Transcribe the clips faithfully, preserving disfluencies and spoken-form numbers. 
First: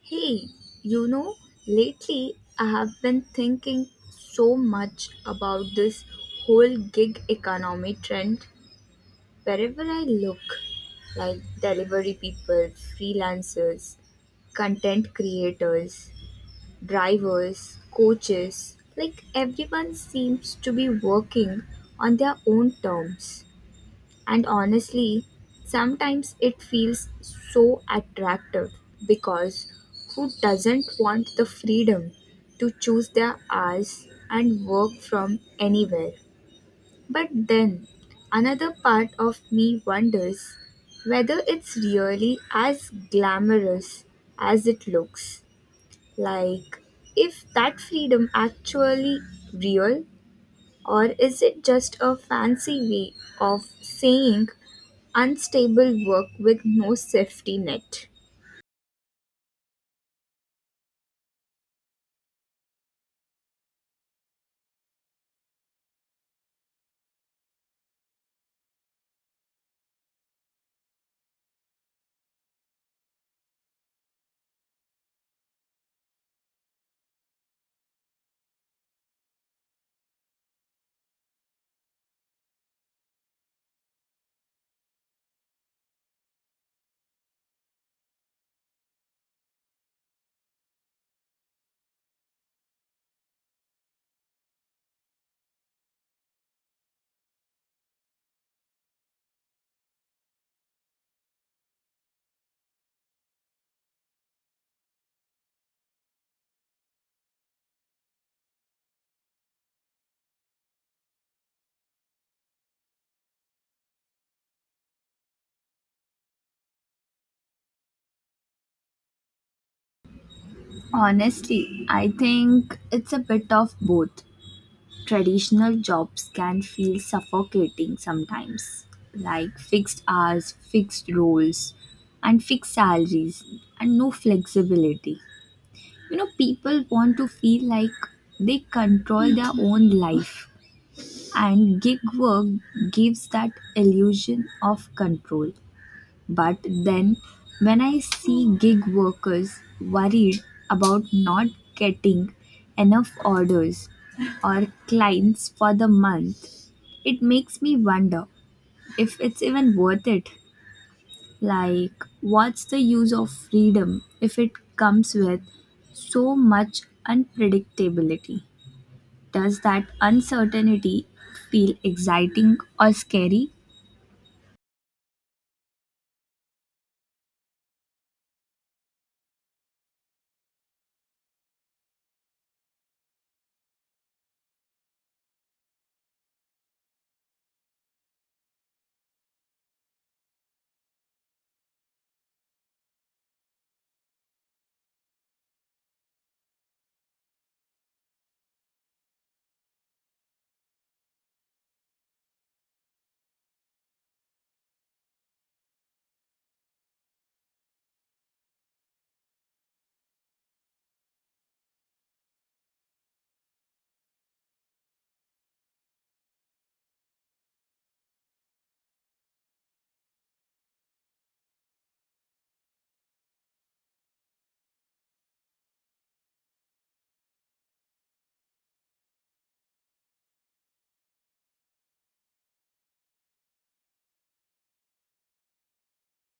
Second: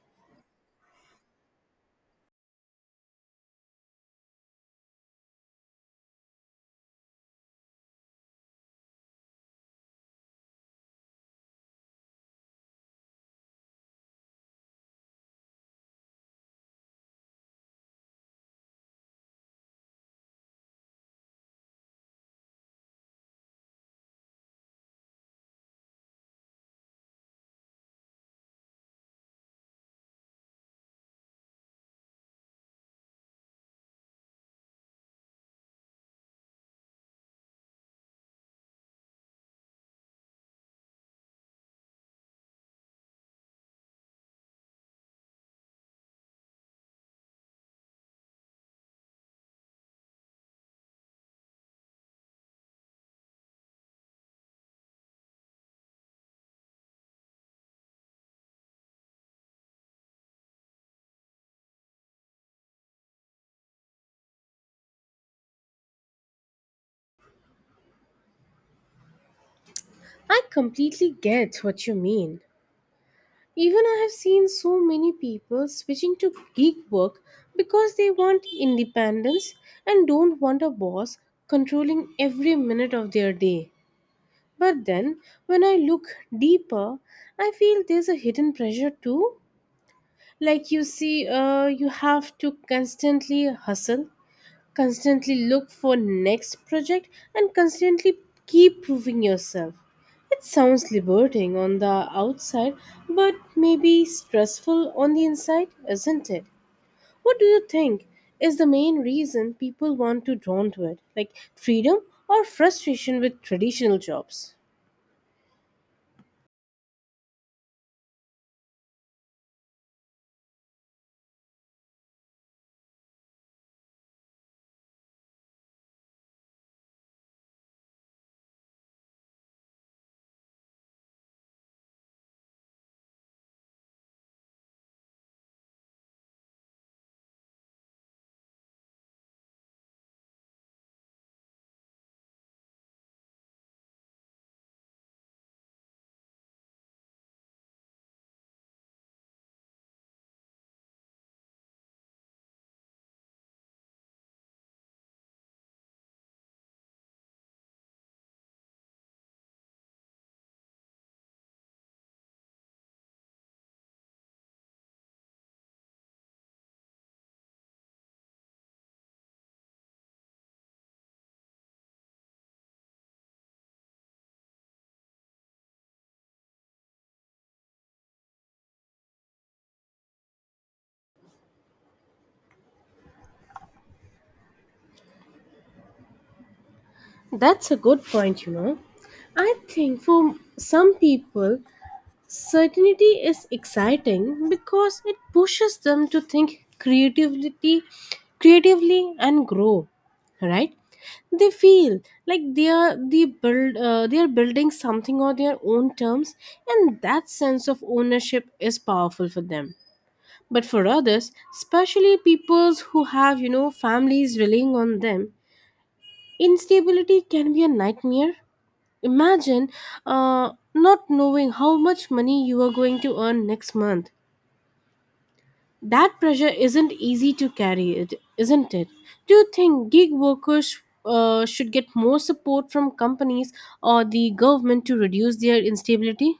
Hey, you know, lately I have been thinking so much about this whole gig economy trend. Wherever I look, like delivery people, freelancers, content creators, drivers, coaches, like everyone seems to be working on their own terms. And honestly, sometimes it feels so attractive because who doesn't want the freedom to choose their hours and work from anywhere? But then another part of me wonders whether it's really as glamorous as it looks. Like, if that freedom actually real or is it just a fancy way of saying unstable work with no safety net. I completely get what you mean. Even I have seen so many people switching to gig work because they want independence and don't want a boss controlling every minute of their day. But then, when I look deeper, I feel there's a hidden pressure too. Like you see, uh, you have to constantly hustle, constantly look for next project, and constantly keep proving yourself. It sounds liberating on the outside, but maybe stressful on the inside, isn't it? What do you think is the main reason people want to drawn to it, like freedom or frustration with traditional jobs? Honestly, I think it's a bit of both. Traditional jobs can feel suffocating sometimes, like fixed hours, fixed roles, and fixed salaries, and no flexibility. You know, people want to feel like they control their own life, and gig work gives that illusion of control. But then when I see gig workers worried about not getting enough orders or clients for the month, it makes me wonder if it's even worth it. Like, what's the use of freedom if it comes with so much unpredictability? Does that uncertainty feel exciting or scary? That's a good point. You know i think for some people certainty is exciting because it pushes them to think creativity, creatively and grow, right? They feel like they are they build uh, they are building something on their own terms, and that sense of ownership is powerful for them. But for others, especially peoples who have, you know families relying on them, instability can be a nightmare. Imagine uh, not knowing how much money you are going to earn next month. That pressure isn't easy to carry, it isn't it? Do you think gig workers uh, should get more support from companies or the government to reduce their instability?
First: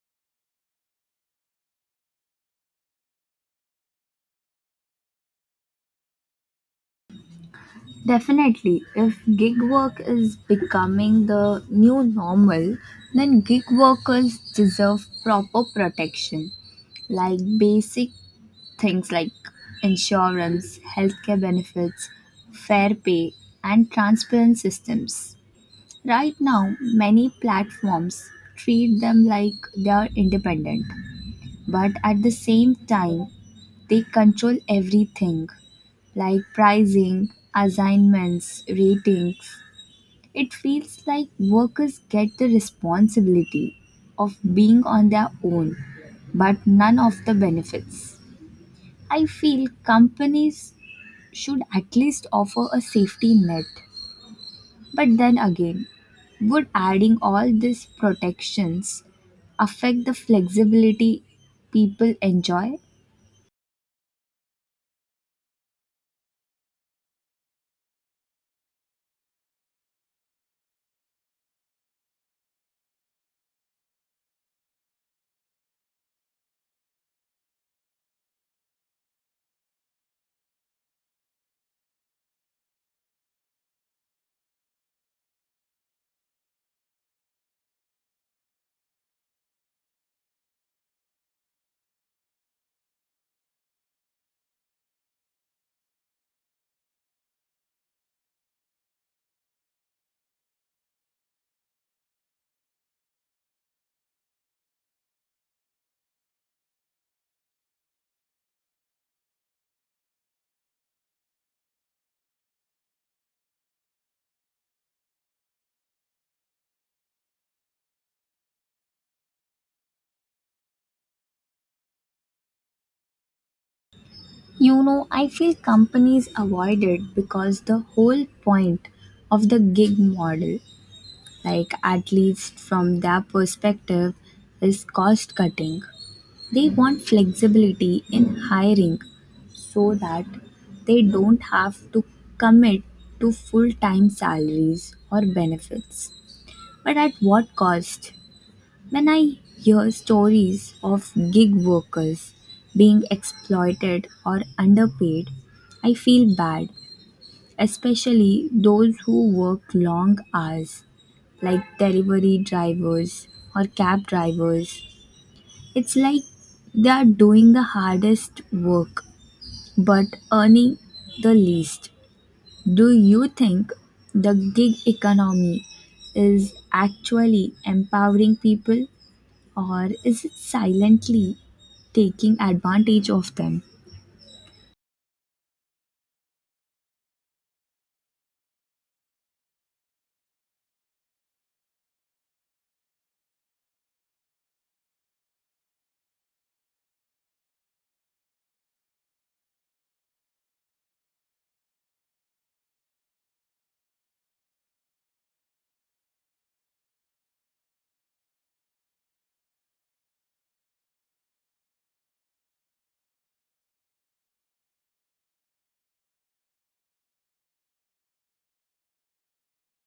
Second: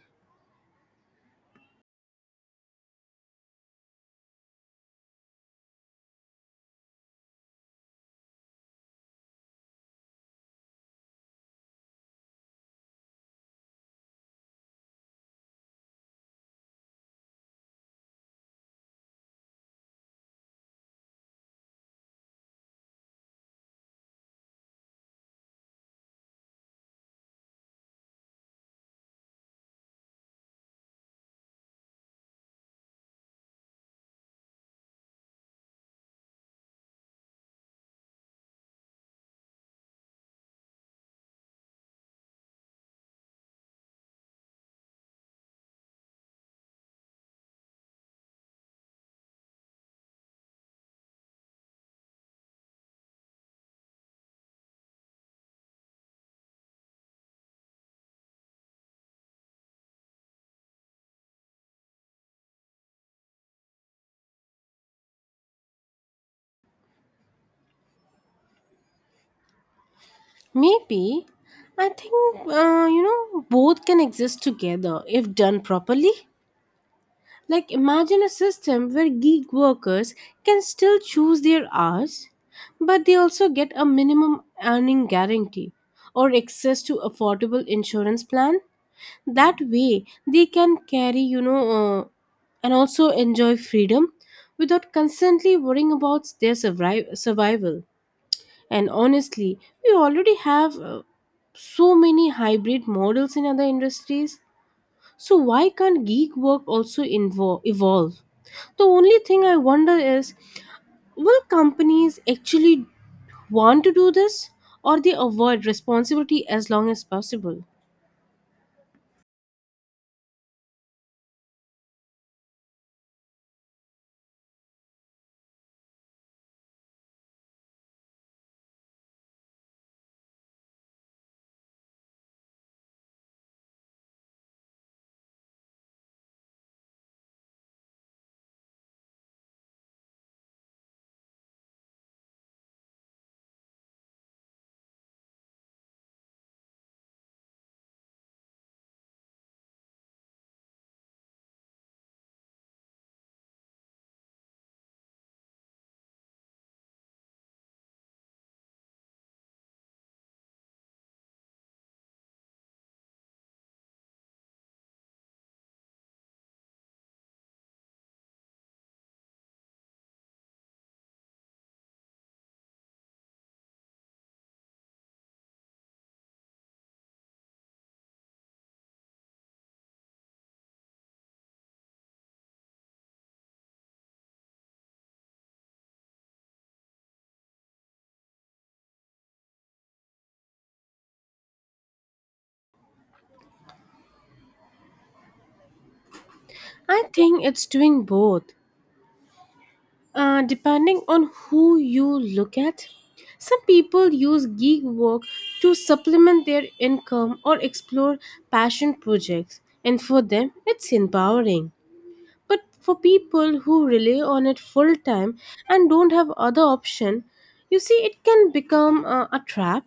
Definitely. If gig work is becoming the new normal, then gig workers deserve proper protection, like basic things like insurance, healthcare benefits, fair pay, and transparent systems. Right now, many platforms treat them like they are independent, but at the same time, they control everything like pricing, assignments, ratings. It feels like workers get the responsibility of being on their own, but none of the benefits. I feel companies should at least offer a safety net. But then again, would adding all these protections affect the flexibility people enjoy? Maybe. I think, uh, you know both can exist together if done properly. Like, imagine a system where gig workers can still choose their hours, but they also get a minimum earning guarantee or access to affordable insurance plan. That way, they can carry, you know, uh, and also enjoy freedom without constantly worrying about their survi- survival. And honestly, we already have, uh, so many hybrid models in other industries. So why can't gig work also invo- evolve? The only thing I wonder is, will companies actually want to do this, or they avoid responsibility as long as possible? You know, I feel companies avoid it because the whole point of the gig model, like at least from their perspective, is cost cutting. They want flexibility in hiring so that they don't have to commit to full time salaries or benefits. But at what cost? When I hear stories of gig workers being exploited or underpaid, I feel bad, especially those who work long hours like delivery drivers or cab drivers. It's like they are doing the hardest work but earning the least. Do you think the gig economy is actually empowering people or is it silently taking advantage of them? I think it's doing both, uh, depending on who you look at. Some people use gig work to supplement their income or explore passion projects, and for them, it's empowering. But for people who rely on it full time and don't have other option, you see, it can become uh, a trap,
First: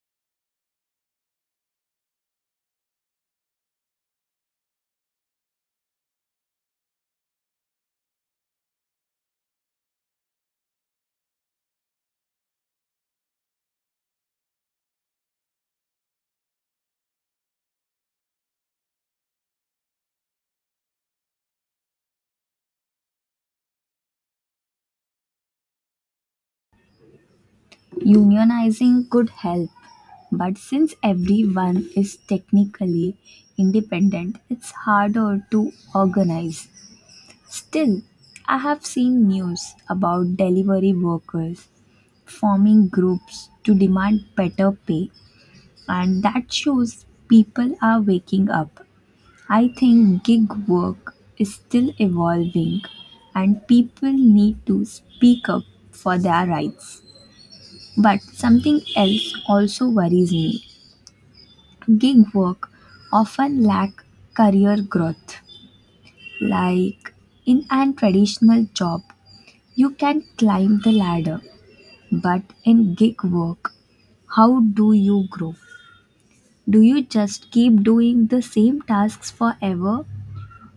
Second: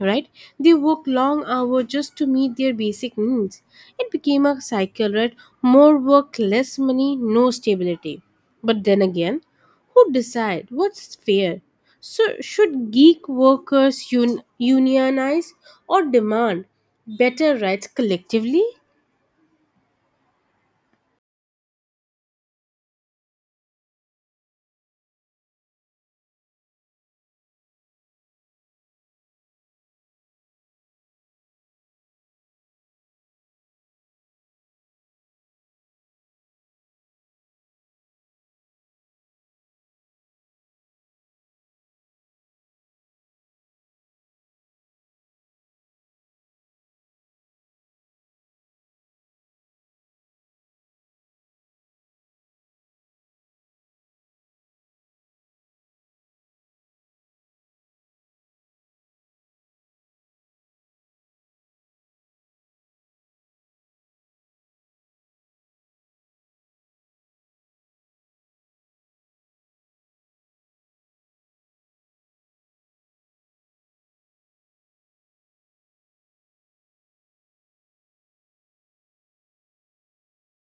right? They work long hours just to meet their basic needs. It became a cycle, right? More work, less money, no stability. But then again, who decide what's fair? So should geek workers un- unionize or demand better rights collectively? Unionizing could help, but since everyone is technically independent, it's harder to organize. Still, I have seen news about delivery workers forming groups to demand better pay, and that shows people are waking up. I think gig work is still evolving, and people need to speak up for their rights. But something else also worries me. Gig work often lack career growth, like in an traditional job you can climb the ladder, but in gig work, how do you grow? Do you just keep doing the same tasks forever,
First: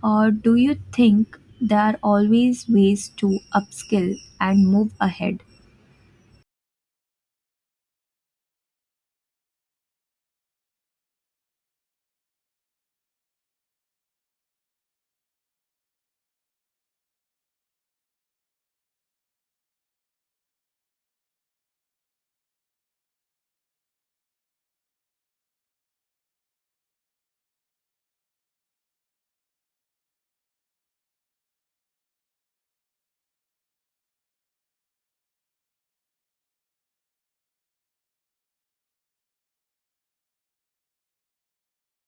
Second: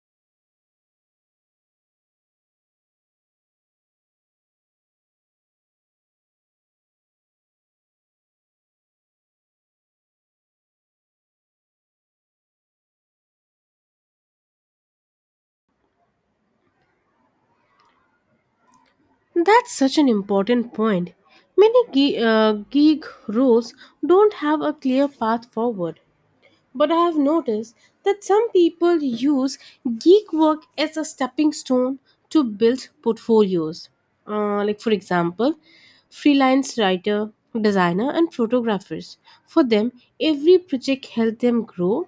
or do you think there are always ways to upskill and move ahead? That's such an important point. Many gi- uh, gig roles don't have a clear path forward, but I have noticed that some people use gig work as a stepping stone to build portfolios. Uh, like, for example, freelance writer, designer, and photographers. For them, every project helped them grow,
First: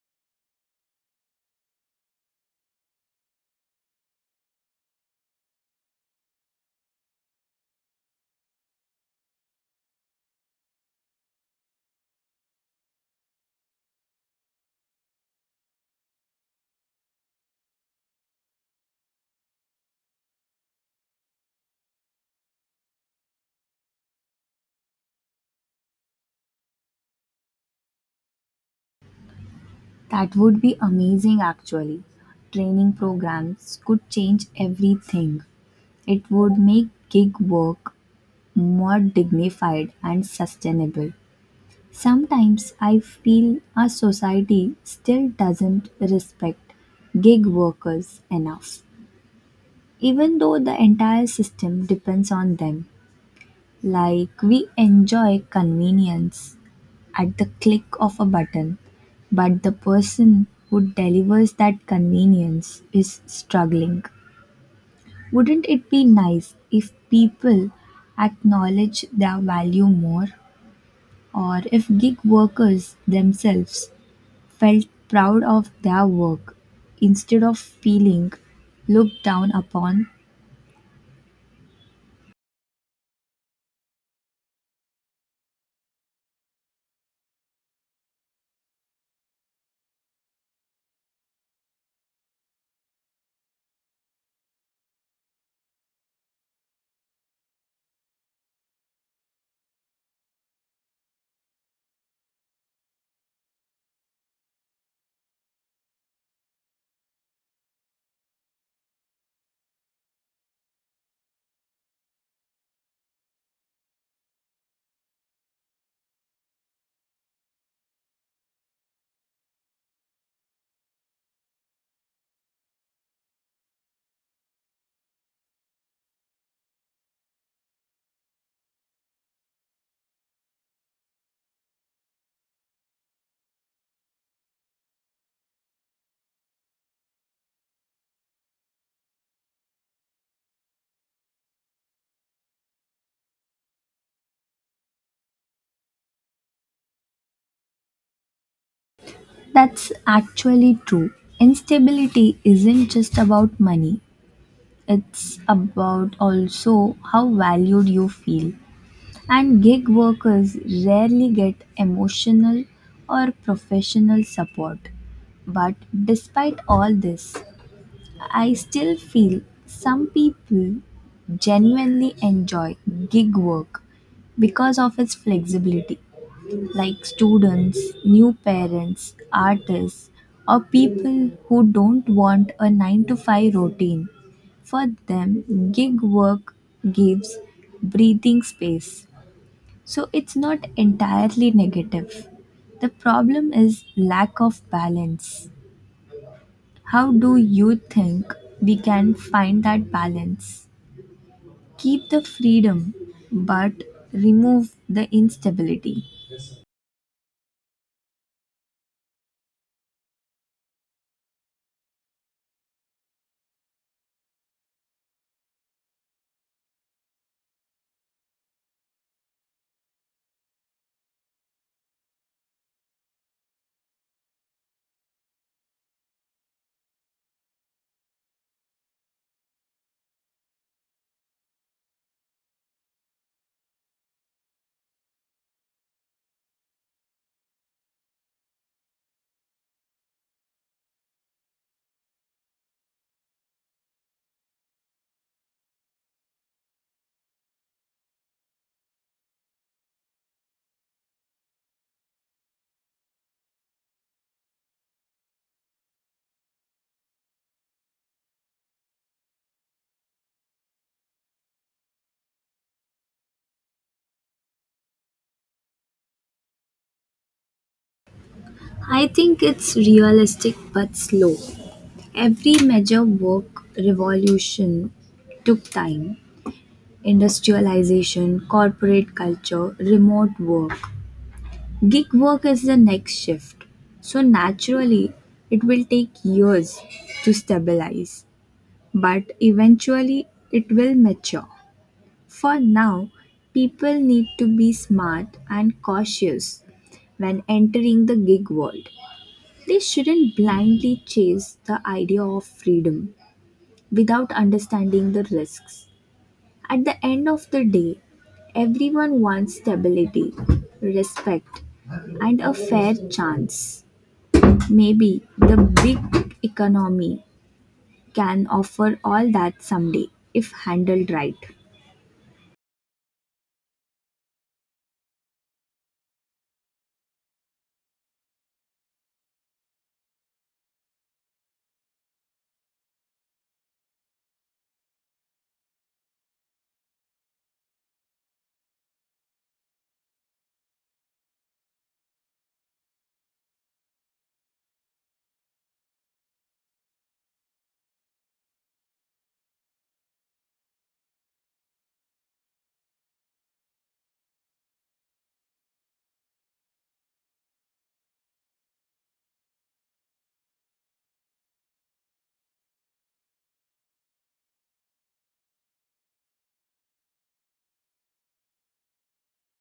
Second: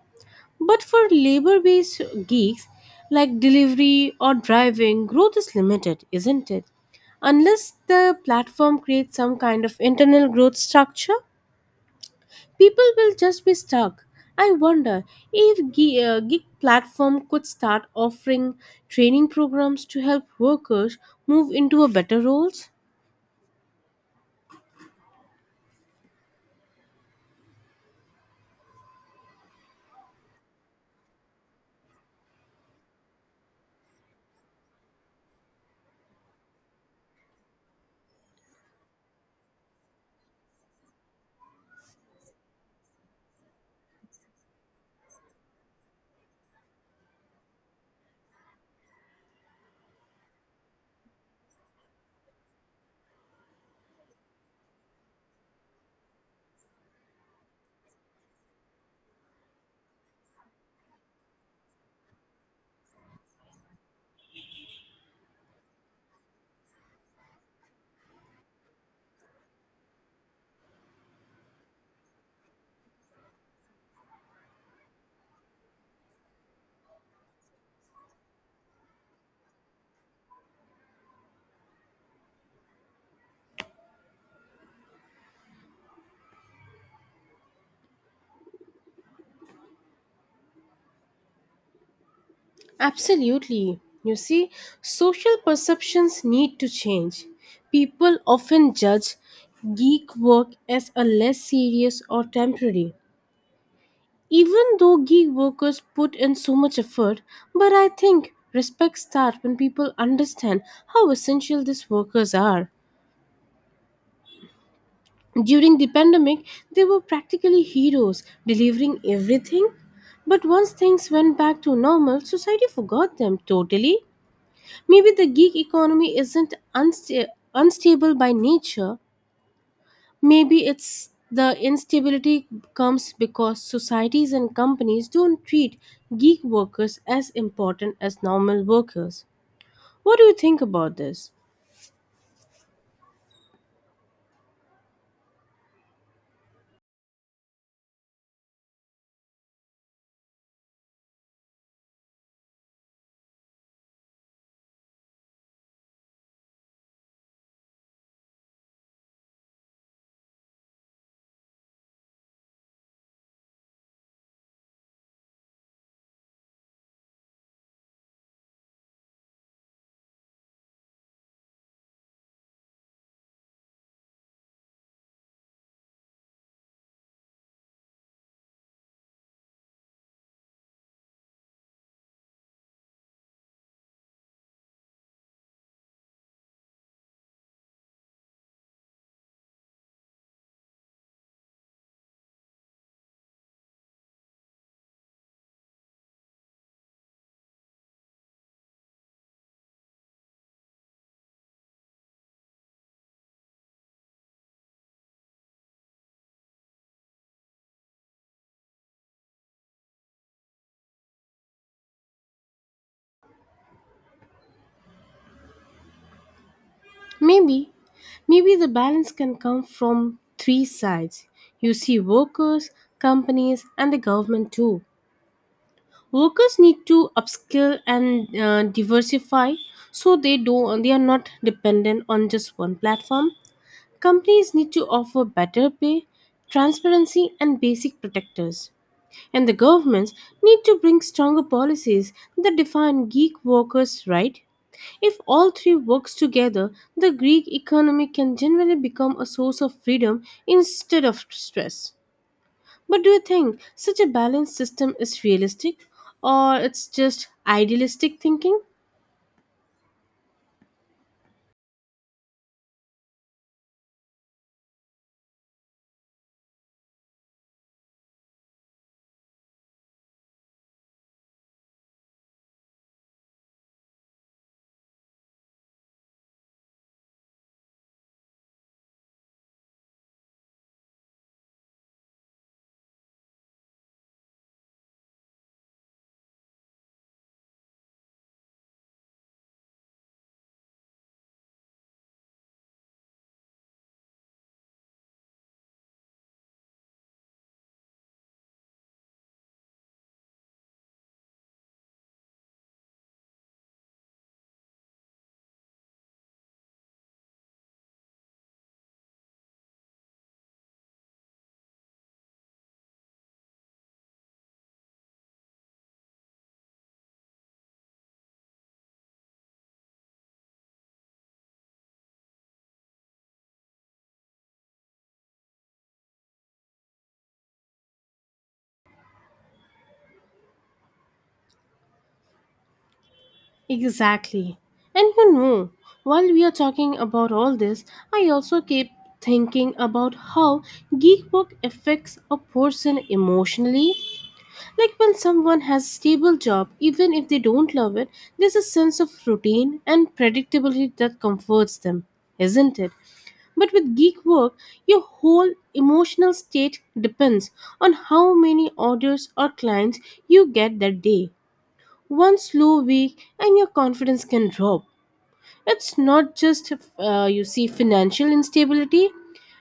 but for labor based gigs like delivery or driving, growth is limited, isn't it? Unless the platform creates some kind of internal growth structure, people will just be stuck. I wonder if gi- uh, gig platform could start offering training programs to help workers move into a better roles. That would be amazing actually. Training programs could change everything. It would make gig work more dignified and sustainable. Sometimes I feel our society still doesn't respect gig workers enough, even though the entire system depends on them. Like we enjoy convenience at the click of a button, but the person who delivers that convenience is struggling. Wouldn't it be nice if people acknowledge their value more, or if gig workers themselves felt proud of their work instead of feeling looked down upon. Absolutely. You see, social perceptions need to change. People often judge gig work as a less serious or temporary. Even though gig workers put in so much effort, but I think respect starts when people understand how essential these workers are. During the pandemic, they were practically heroes, delivering everything. But once things went back to normal, society forgot them totally. Maybe the gig economy isn't unsta- unstable by nature. Maybe it's the instability comes because societies and companies don't treat gig workers as important as normal workers. What do you think about this? That's actually true. Instability isn't just about money, it's about also how valued you feel. And gig workers rarely get emotional or professional support. But despite all this, I still feel some people genuinely enjoy gig work because of its flexibility, like students, new parents, artists, or people who don't want a nine to five routine. For them, gig work gives breathing space. So it's not entirely negative. The problem is lack of balance. How do you think we can find that balance? Keep the freedom, but remove the instability. Maybe Maybe the balance can come from three sides. You see workers, companies, and the government too. Workers need to upskill and uh, diversify so they do they are not dependent on just one platform. Companies need to offer better pay, transparency and basic protectors. And the governments need to bring stronger policies that define geek workers' right. If all three works together, the Greek economy can generally become a source of freedom instead of stress. But do you think such a balanced system is realistic or it's just idealistic thinking? I think it's realistic but slow. Every major work revolution took time. Industrialization, corporate culture, remote work. Gig work is the next shift. So naturally, it will take years to stabilize, but eventually, it will mature. For now, people need to be smart and cautious when entering the gig world. They shouldn't blindly chase the idea of freedom without understanding the risks. At the end of the day, everyone wants stability, respect, and a fair chance. Maybe the big economy can offer all that someday if handled right. Exactly. And you know, while we are talking about all this, I also keep thinking about how geek work affects a person emotionally. Like when someone has a stable job, even if they don't love it, there's a sense of routine and predictability that comforts them, isn't it? But with gig work, your whole emotional state depends on how many orders or clients you get that day. One slow week and your confidence can drop. It's not just uh, you see financial instability,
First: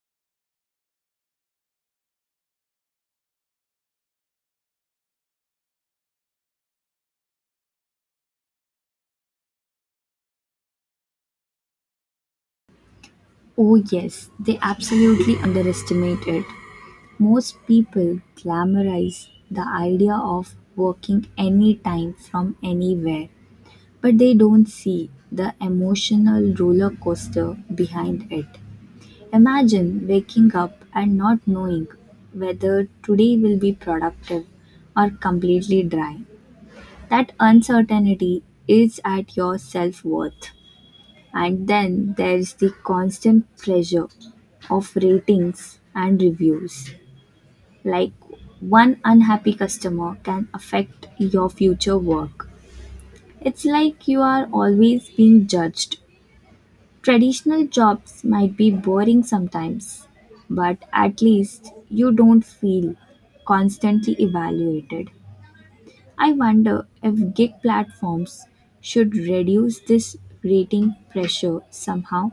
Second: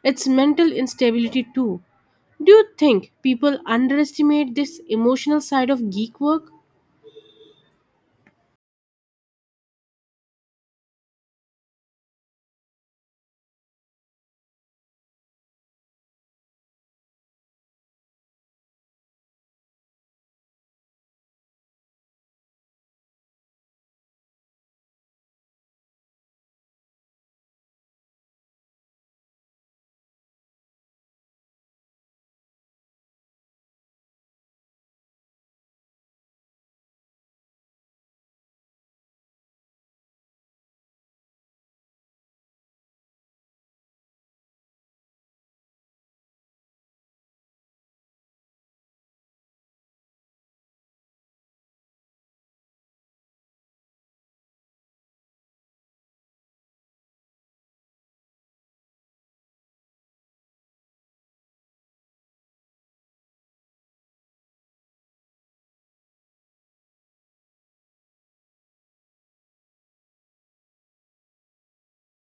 it's mental instability too. Do you think people underestimate this emotional side of geek work? Oh, yes, they absolutely underestimate it. Most people glamorize the idea of working anytime from anywhere, but they don't see the emotional roller coaster behind it. Imagine waking up and not knowing whether today will be productive or completely dry. That uncertainty is at your self worth. And then there's the constant pressure of ratings and reviews. Like one unhappy customer can affect your future work. It's like you are always being judged. Traditional jobs might be boring sometimes, but at least you don't feel constantly evaluated. I wonder if gig platforms should reduce this rating pressure somehow.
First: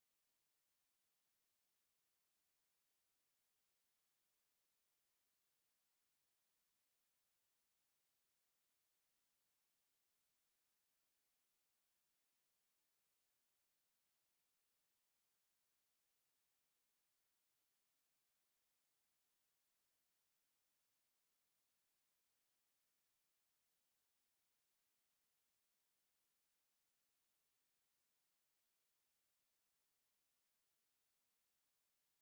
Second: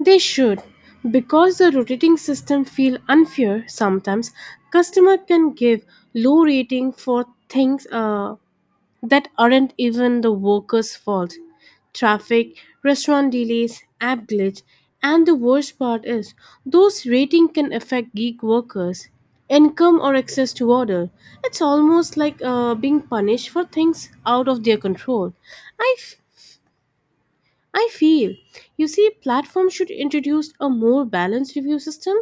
They should. Because the rotating system feel unfair sometimes, customer can give low rating for things uh, that aren't even the worker's fault. Traffic, restaurant delays, app glitch, and the worst part is those rating can affect gig workers, income or access to order. It's almost like uh, being punished for things out of their control. I I feel, you see, platforms should introduce a more balanced review system,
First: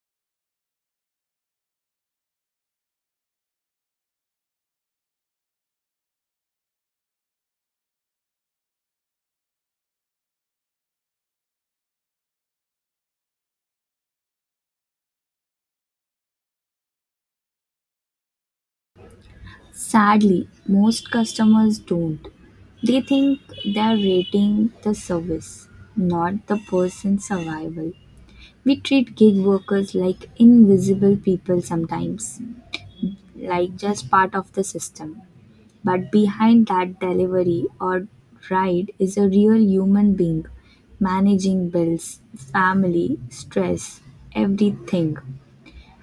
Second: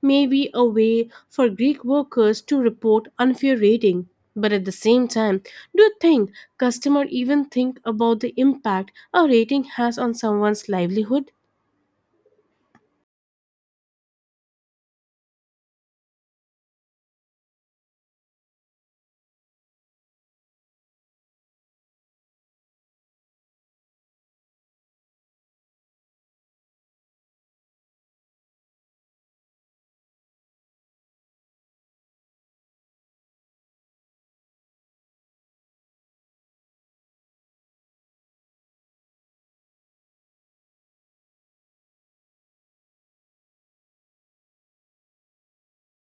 maybe a way for Greek workers to report unfair rating. But at the same time, do you think customer even think about the impact a rating has on someone's livelihood? Sadly, most customers don't. They think they're rating the service, not the person's survival. We treat gig workers like invisible people sometimes, like just part of the system. But behind that delivery or ride is a real human being managing bills, family, stress, everything.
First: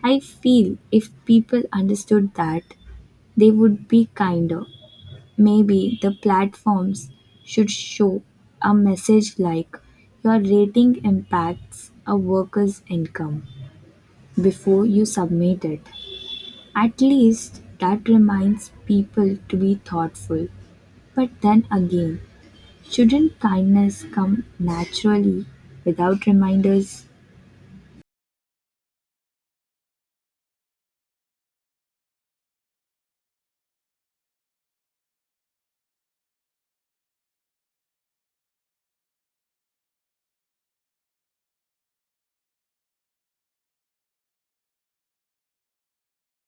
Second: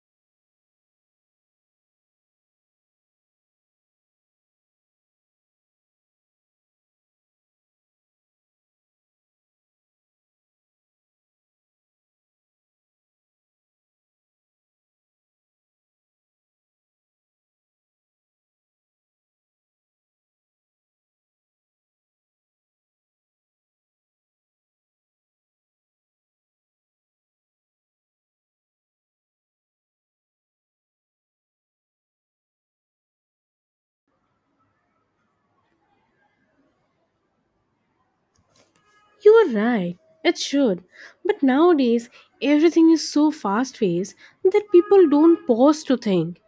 I feel if people understood that, they would be kinder. Maybe the platforms should show a message like your rating impacts a worker's income before you submit it. At least that reminds people to be thoughtful. But then again, shouldn't kindness come naturally without reminders? You are right, it should. But nowadays, everything is so fast paced that people don't pause to think.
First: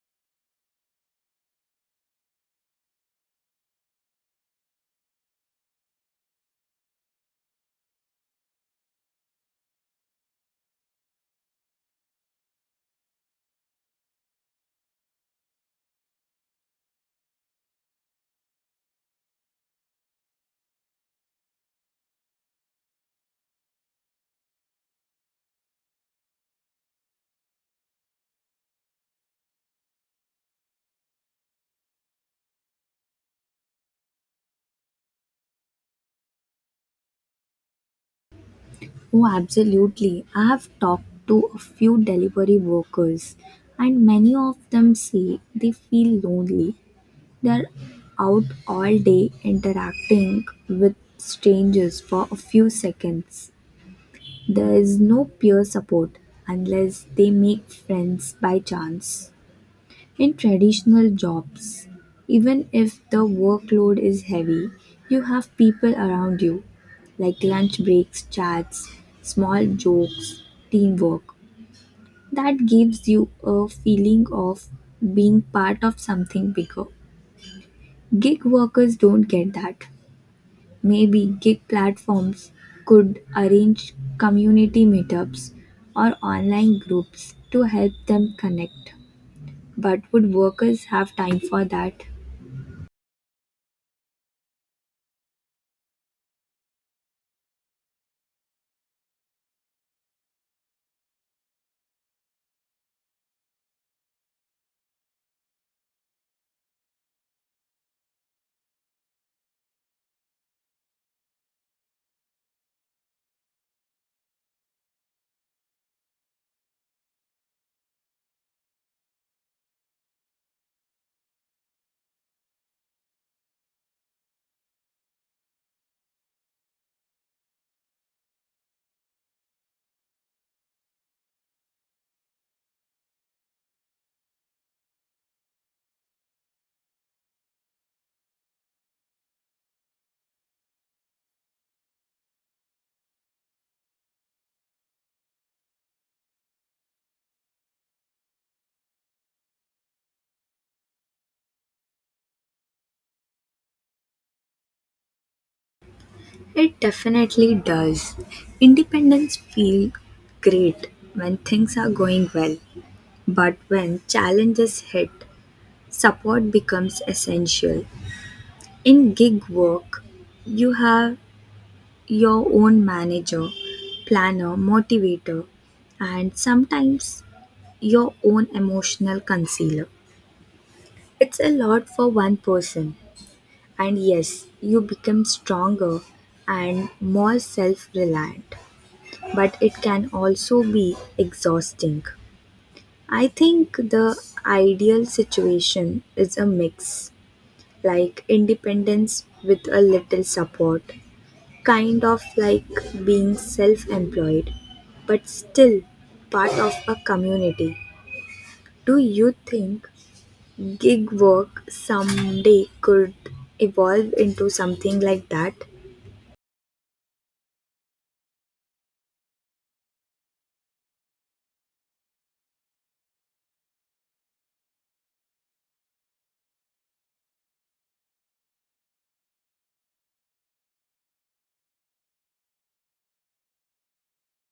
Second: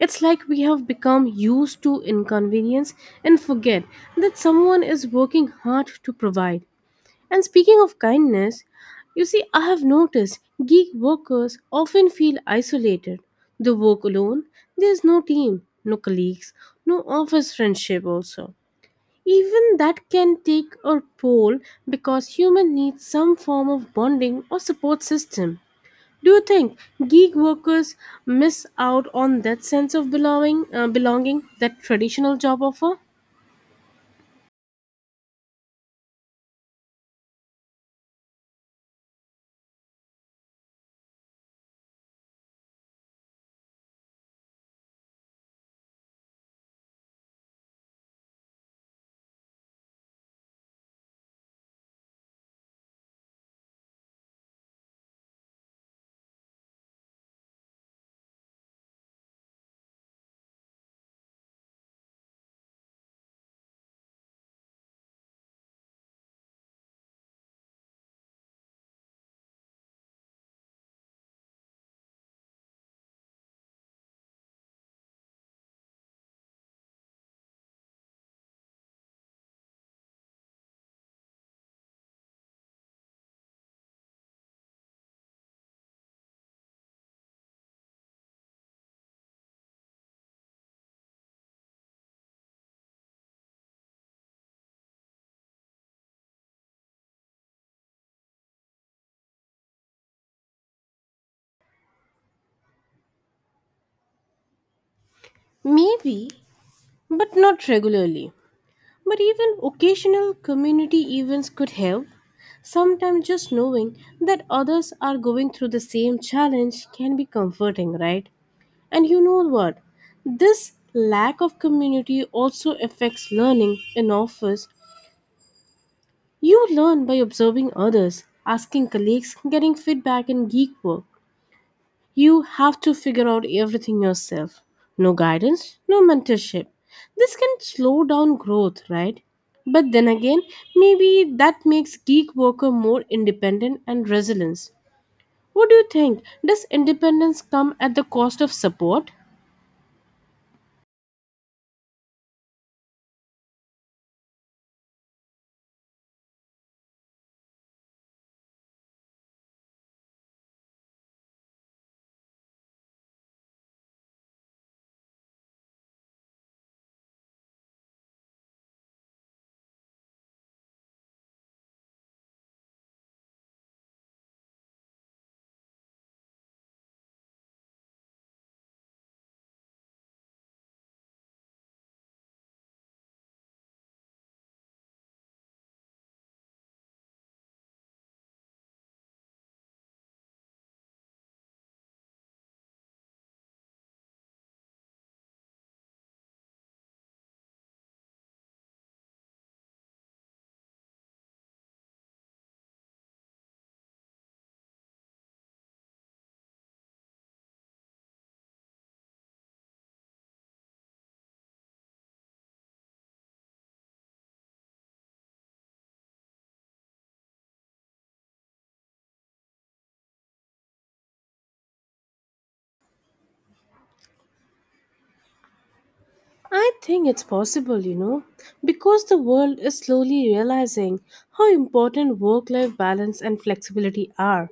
It's like we have become used to inconvenience and forget that someone is working hard to provide. And speaking of kindness, you see, I have noticed gig workers often feel isolated. They work alone, there's no team, no colleagues, no office friendship, also. Even that can take or toll because human needs some form of bonding or support system. Do you think gig workers miss out on that sense of belonging, uh, belonging that traditional job offer? Oh, absolutely. I have talked to a few delivery workers, and many of them say they feel lonely. They're out all day interacting with strangers for a few seconds. There is no peer support unless they make friends by chance. In traditional jobs, even if the workload is heavy, you have people around you, like lunch breaks, chats, small jokes, teamwork. That gives you a feeling of being part of something bigger. Gig workers don't get that. Maybe gig platforms could arrange community meetups or online groups to help them connect. But would workers have time for that? Maybe, but not regularly. But even occasional community events could help. Sometimes just knowing that others are going through the same challenge can be comforting, right? And you know what? This lack of community also affects learning in office. You learn by observing others, asking colleagues, getting feedback in geek work. You have to figure out everything yourself. No guidance, no mentorship. This can slow down growth, right? But then again, maybe that makes geek worker more independent and resilient. What do you think? Does independence come at the cost of support? It definitely does. Independence feel great when things are going well, but when challenges hit, support becomes essential. In gig work, you have your own manager, planner, motivator, and sometimes your own emotional concealer. It's a lot for one person, and yes, you become stronger and more self reliant, but it can also be exhausting. I think the ideal situation is a mix, like independence with a little support. Kind of like being self employed, but still part of a community. Do you think gig work someday could evolve into something like that? I think it's possible, you know, because the world is slowly realizing how important work life balance and flexibility are.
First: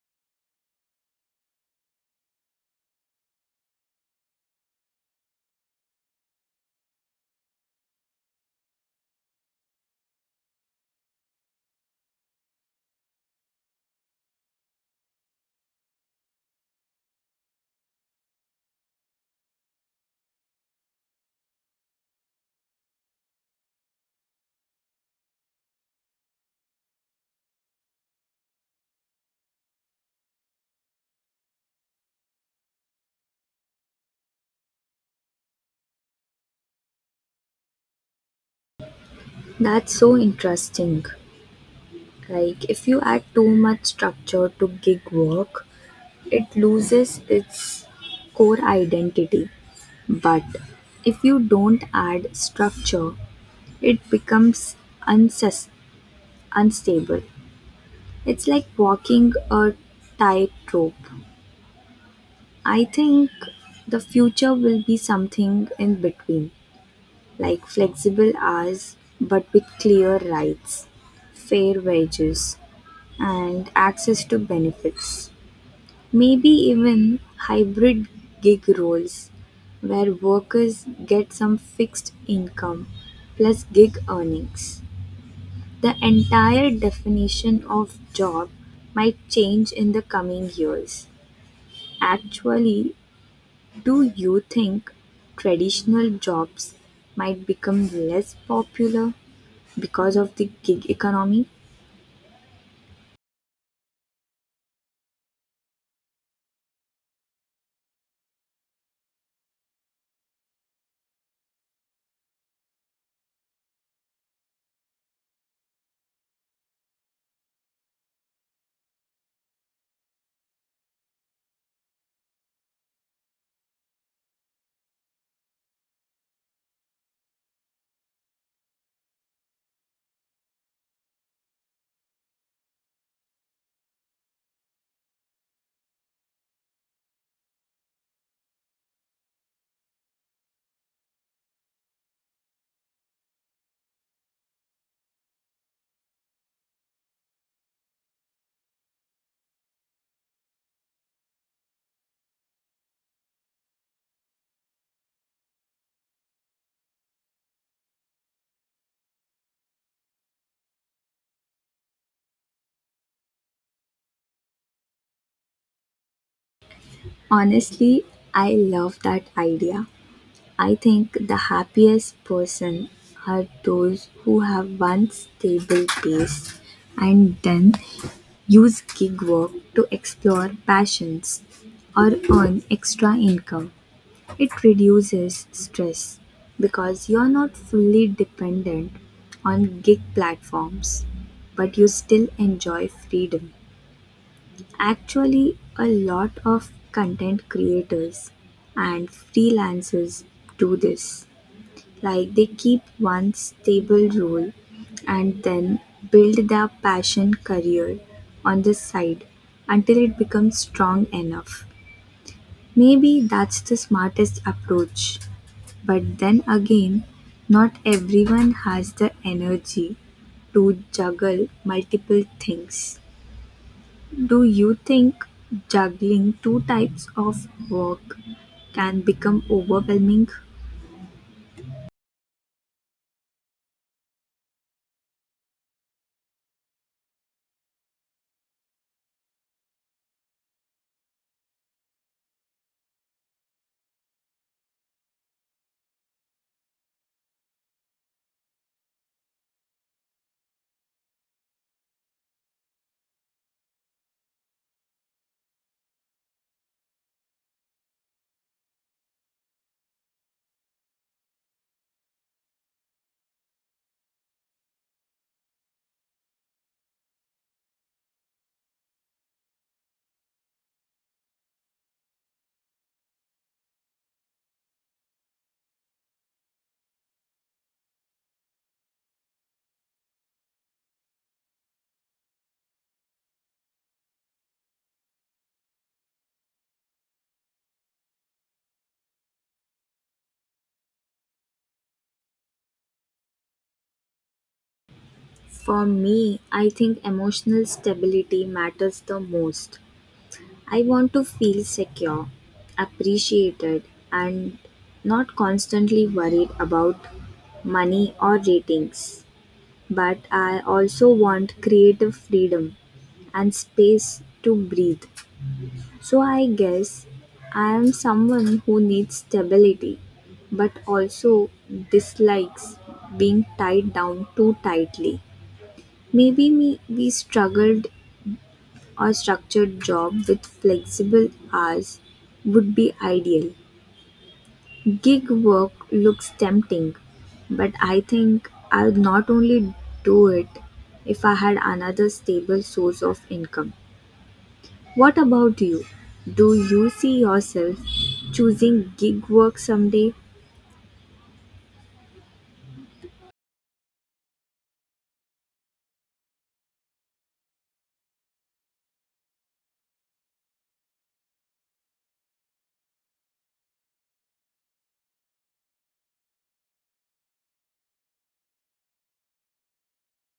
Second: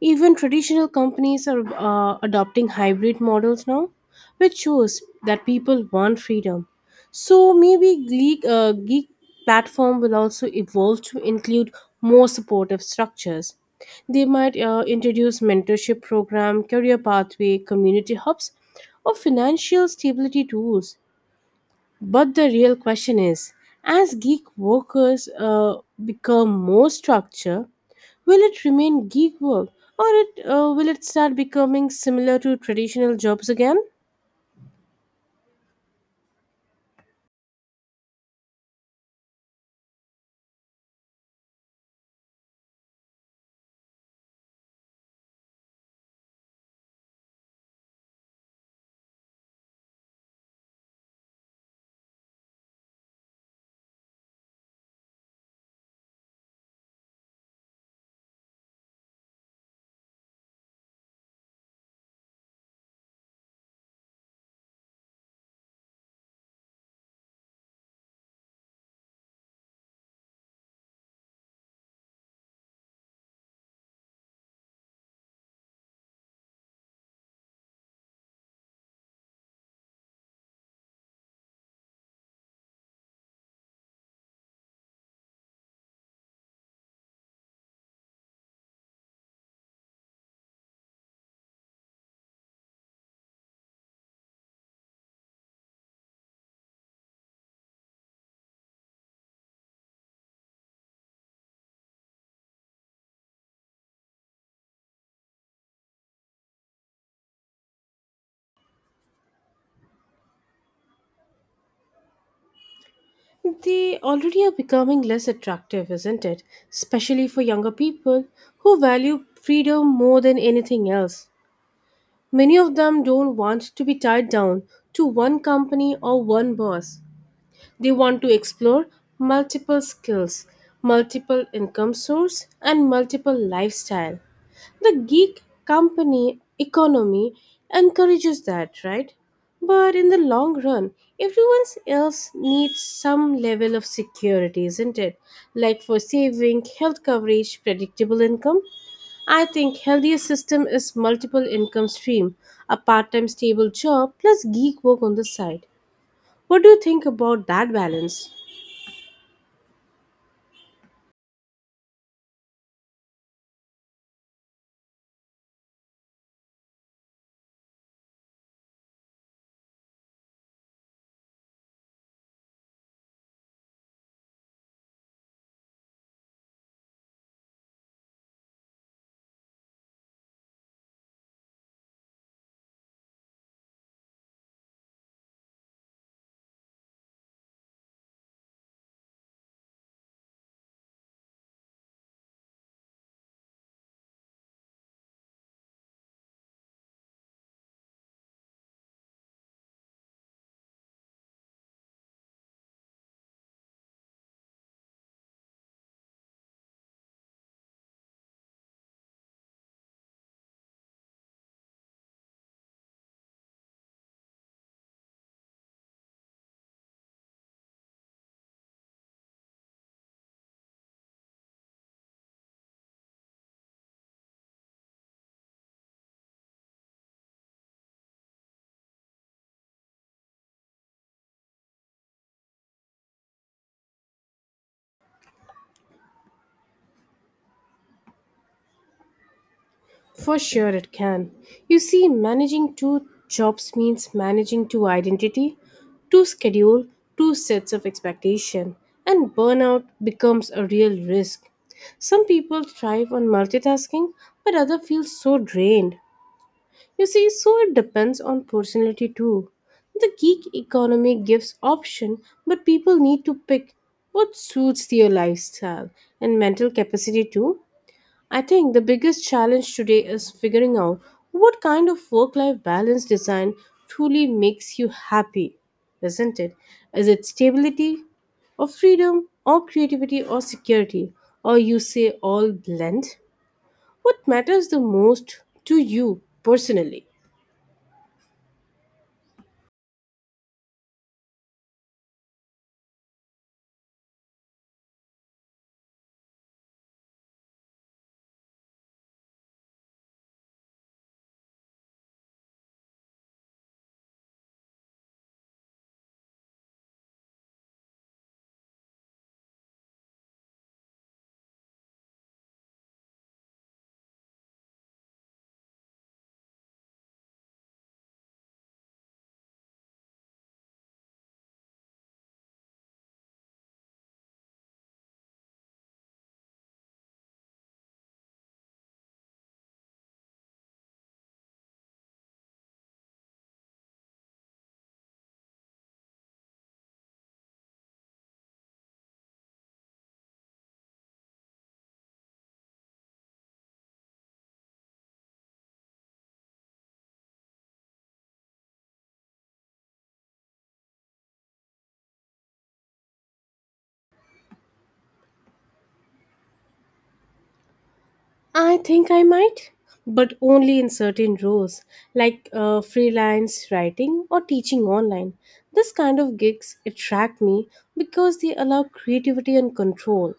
Even traditional companies are uh, adopting hybrid models now, which shows that people want freedom. So maybe Geek, uh, Geek platform will also evolve to include more supportive structures. They might uh, introduce mentorship program, career pathway, community hubs, or financial stability tools, but the real question is, as gig workers, uh, become more structured, will it remain gig work or it, uh, will it start becoming similar to traditional jobs again? That's so interesting. Like, if you add too much structure to gig work, it loses its core identity. But if you don't add structure, it becomes unsus- unstable. It's like walking a tightrope. I think the future will be something in between, like flexible hours but with clear rights, fair wages, and access to benefits. Maybe even hybrid gig roles where workers get some fixed income plus gig earnings. The entire definition of job might change in the coming years. Actually, do you think traditional jobs might become less popular because of the gig economy? They already are becoming less attractive, isn't it? Especially for younger people who value freedom more than anything else. Many of them don't want to be tied down to one company or one boss. They want to explore multiple skills, multiple income source, and multiple lifestyle. The geek company economy encourages that, right? But in the long run, everyone else needs some level of security, isn't it? Like for saving, health coverage, predictable income. I think healthier system is multiple income stream, a part-time stable job plus geek work on the side. What do you think about that balance? Honestly, I love that idea. I think the happiest person are those who have one stable base and then use gig work to explore passions or earn extra income. It reduces stress because you're not fully dependent on gig platforms, but you still enjoy freedom. Actually, a lot of content creators and freelancers do this. Like they keep one stable role and then build their passion career on the side until it becomes strong enough. Maybe that's the smartest approach. But then again, not everyone has the energy to juggle multiple things. Do you think juggling two types of work can become overwhelming? For sure, it can. You see, managing two jobs means managing two identity, two schedule, two sets of expectation, and burnout becomes a real risk. Some people thrive on multitasking, but others feel so drained. You see, so it depends on personality too. The gig economy gives option, but people need to pick what suits their lifestyle and mental capacity too. I think the biggest challenge today is figuring out what kind of work life balance design truly makes you happy, isn't it? Is it stability or freedom or creativity or security or you say all blend? What matters the most to you personally? For me, I think emotional stability matters the most. I want to feel secure, appreciated, and not constantly worried about money or ratings. But I also want creative freedom and space to breathe. So I guess I am someone who needs stability but also dislikes being tied down too tightly. Maybe me, we struggled or structured job with flexible hours would be ideal. Gig work looks tempting, but I think I'd not only do it if I had another stable source of income. What about you? Do you see yourself choosing gig work someday I think I might, but only in certain roles like uh, freelance writing or teaching online. This kind of gigs attract me because they allow creativity and control.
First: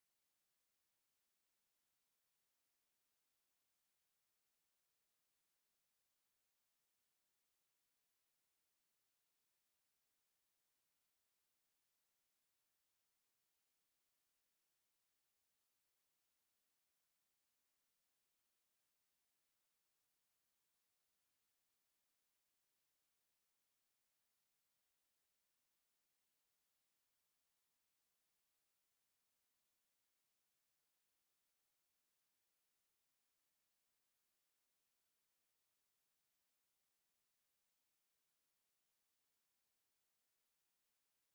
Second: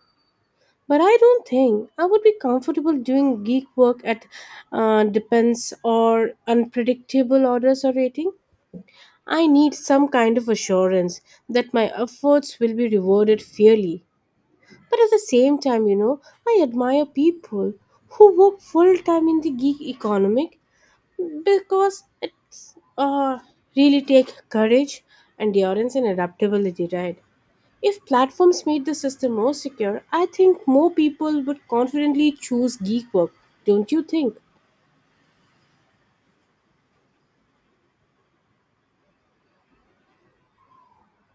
But I don't think I would be comfortable doing geek work at uh, depends or unpredictable orders or rating. I need some kind of assurance that my efforts will be rewarded fairly. But at the same time, you know, I admire people who work full time in the gig economic because it's uh, really take courage, endurance, and adaptability, right? If platforms made the system more secure, I think more people would confidently choose gig work, don't you think?